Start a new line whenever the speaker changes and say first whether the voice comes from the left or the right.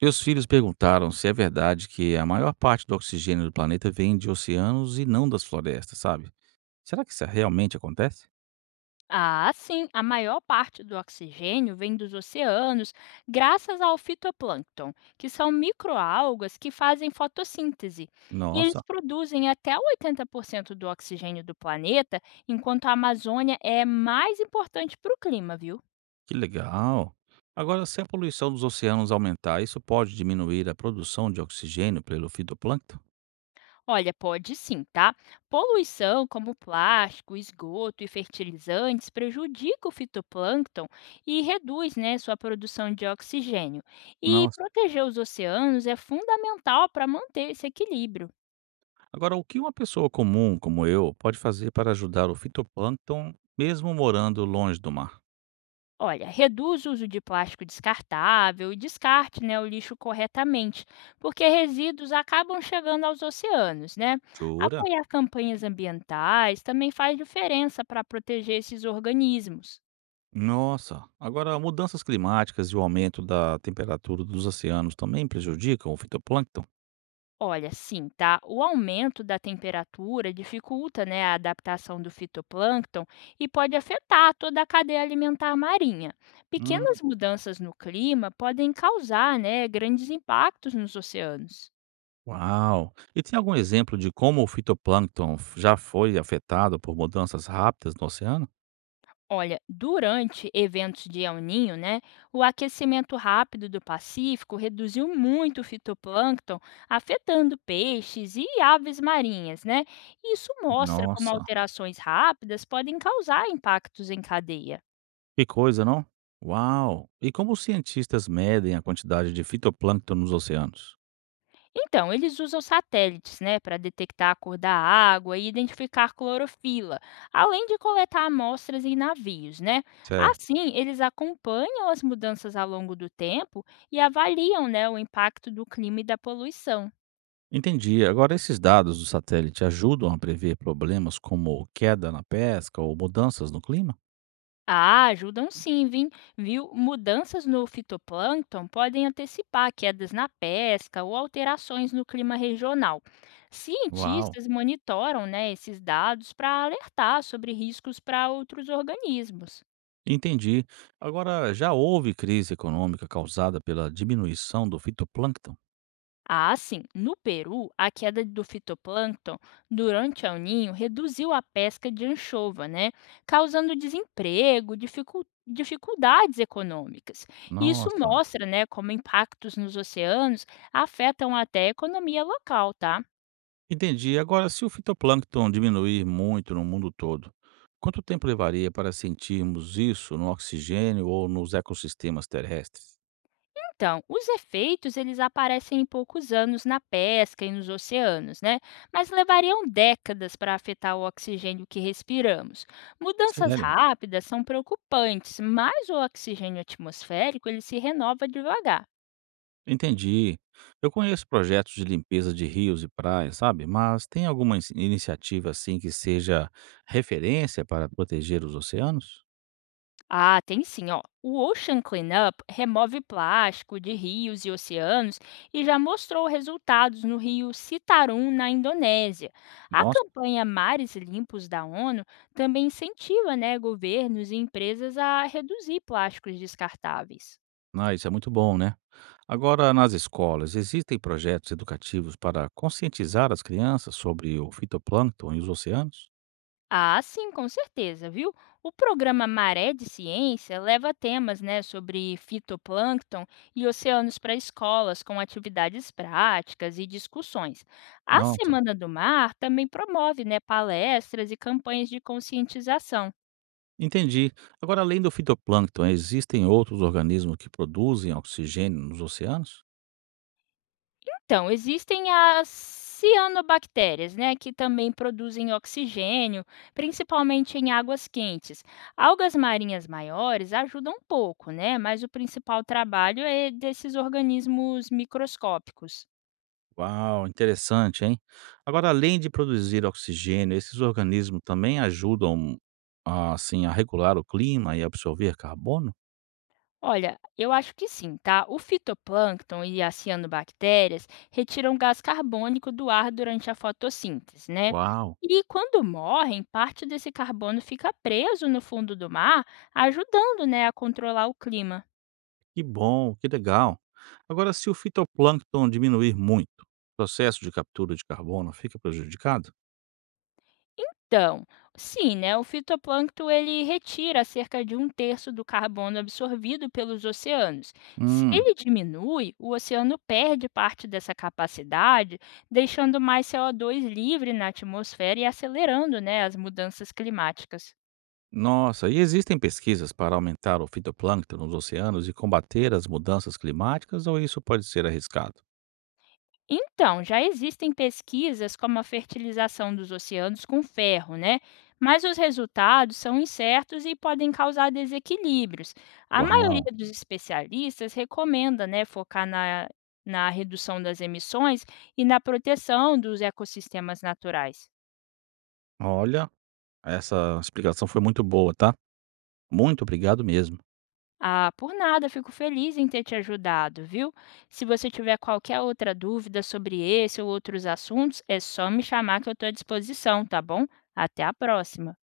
right: Meus filhos perguntaram se é verdade que a maior parte do oxigênio do planeta vem de oceanos e não das florestas, sabe? Será que isso é realmente acontece?
left: Ah, sim, a maior parte do oxigênio vem dos oceanos, graças ao fitoplâncton, que são microalgas que fazem fotossíntese. E eles
right: Nossa,
left: produzem até 80% do oxigênio do planeta, enquanto a Amazônia é mais importante para o clima, viu?
right: que legal! Agora, se a poluição dos oceanos aumentar, isso pode diminuir a produção de oxigênio pelo fitoplâncton?
left: Olha, pode sim, tá? Poluição como plástico, esgoto e fertilizantes prejudica o fitoplâncton e reduz, né, sua produção de oxigênio. E
right: Nossa.
left: proteger os oceanos é fundamental para manter esse equilíbrio.
right: Agora, o que uma pessoa comum como eu pode fazer para ajudar o fitoplâncton mesmo morando longe do mar?
left: Olha, reduz o uso de plástico descartável e descarte, né, o lixo corretamente, porque resíduos acabam chegando aos oceanos, né?
right: Jura?
left: Apoiar campanhas ambientais também faz diferença para proteger esses organismos.
right: Nossa, agora mudanças climáticas e o aumento da temperatura dos oceanos também prejudicam o fitoplâncton?
left: Olha, sim, tá? O aumento da temperatura dificulta, né, a adaptação do fitoplâncton e pode afetar toda a cadeia alimentar marinha.
right: Hum,
left: Pequenas mudanças no clima podem causar, né, grandes impactos nos oceanos.
right: uau! E tem algum exemplo de como o fitoplâncton já foi afetado por mudanças rápidas no oceano?
left: Olha, durante eventos de El Niño, né, o aquecimento rápido do Pacífico reduziu muito o fitoplâncton, afetando peixes e aves marinhas, né? Isso mostra como
right: Nossa,
left: alterações rápidas podem causar impactos em cadeia.
right: que coisa, não? Uau! E como os cientistas medem a quantidade de fitoplâncton nos oceanos?
left: Então, eles usam satélites, né, para detectar a cor da água e identificar clorofila, além de coletar amostras em navios, né?
right: Certo.
left: Assim, eles acompanham as mudanças ao longo do tempo e avaliam, né, o impacto do clima e da poluição.
right: Entendi. Agora, esses dados do satélite ajudam a prever problemas como queda na pesca ou mudanças no clima?
left: Ah, ajudam sim, viu? Mudanças no fitoplâncton podem antecipar quedas na pesca ou alterações no clima regional.
right: Uau!
left: Cientistas monitoram, né, esses dados para alertar sobre riscos para outros organismos.
right: Entendi. Agora, já houve crise econômica causada pela diminuição do fitoplâncton?
left: Ah, sim. No Peru, a queda do fitoplâncton durante El Ninho reduziu a pesca de anchova, né? Causando desemprego, dificuldades econômicas. E isso
right: Nossa,
left: mostra, né, como impactos nos oceanos afetam até a economia local, tá?
right: entendi. Agora, se o fitoplâncton diminuir muito no mundo todo, quanto tempo levaria para sentirmos isso no oxigênio ou nos ecossistemas terrestres?
left: Então, os efeitos eles aparecem em poucos anos na pesca e nos oceanos, né? Mas levariam décadas para afetar o oxigênio que respiramos. Mudanças
right: Sério?
left: rápidas são preocupantes, mas o oxigênio atmosférico ele se renova devagar.
right: Entendi. Eu conheço projetos de limpeza de rios e praias, sabe? Mas tem alguma iniciativa assim que seja referência para proteger os oceanos?
left: Ah, tem sim, ó. O Ocean Cleanup remove plástico de rios e oceanos e já mostrou resultados no rio Citarum, na Indonésia. A
right: Nossa.
left: campanha Mares Limpos da ONU também incentiva, né, governos e empresas a reduzir plásticos descartáveis.
right: Ah, isso é muito bom, né? Agora, nas escolas, existem projetos educativos para conscientizar as crianças sobre o fitoplâncton e os oceanos?
left: Ah, sim, com certeza, viu? O programa Maré de Ciência leva temas, né, sobre fitoplâncton e oceanos para escolas, com atividades práticas e discussões. A
right: Nossa,
left: Semana do Mar também promove, né, palestras e campanhas de conscientização.
right: entendi. Agora, além do fitoplâncton, existem outros organismos que produzem oxigênio nos oceanos?
left: Então, existem as cianobactérias, né, que também produzem oxigênio, principalmente em águas quentes. Algas marinhas maiores ajudam um pouco, né, mas o principal trabalho é desses organismos microscópicos.
right: Uau, interessante, hein? Agora, além de produzir oxigênio, esses organismos também ajudam, a regular o clima e absorver carbono?
left: Olha, eu acho que sim, tá? O fitoplâncton e as cianobactérias retiram gás carbônico do ar durante a fotossíntese, né?
right: Uau!
left: E quando morrem, parte desse carbono fica preso no fundo do mar, ajudando, né, a controlar o clima.
right: Que bom, que legal. Agora, se o fitoplâncton diminuir muito, o processo de captura de carbono fica prejudicado?
left: Então, sim, né? O fitoplâncton ele retira cerca de um terço do carbono absorvido pelos oceanos. Se
right: Hum,
left: ele diminui, o oceano perde parte dessa capacidade, deixando mais CO2 livre na atmosfera e acelerando, né, as mudanças climáticas.
right: nossa, e existem pesquisas para aumentar o fitoplâncton nos oceanos e combater as mudanças climáticas, ou isso pode ser arriscado?
left: Então, já existem pesquisas como a fertilização dos oceanos com ferro, né? Mas os resultados são incertos e podem causar desequilíbrios. A
right: Uau,
left: maioria dos especialistas recomenda, né, focar na redução das emissões e na proteção dos ecossistemas naturais.
right: olha, essa explicação foi muito boa, tá? Muito obrigado mesmo.
left: Ah, por nada, fico feliz em ter te ajudado, viu? Se você tiver qualquer outra dúvida sobre esse ou outros assuntos, é só me chamar que eu estou à disposição, tá bom? Até a próxima!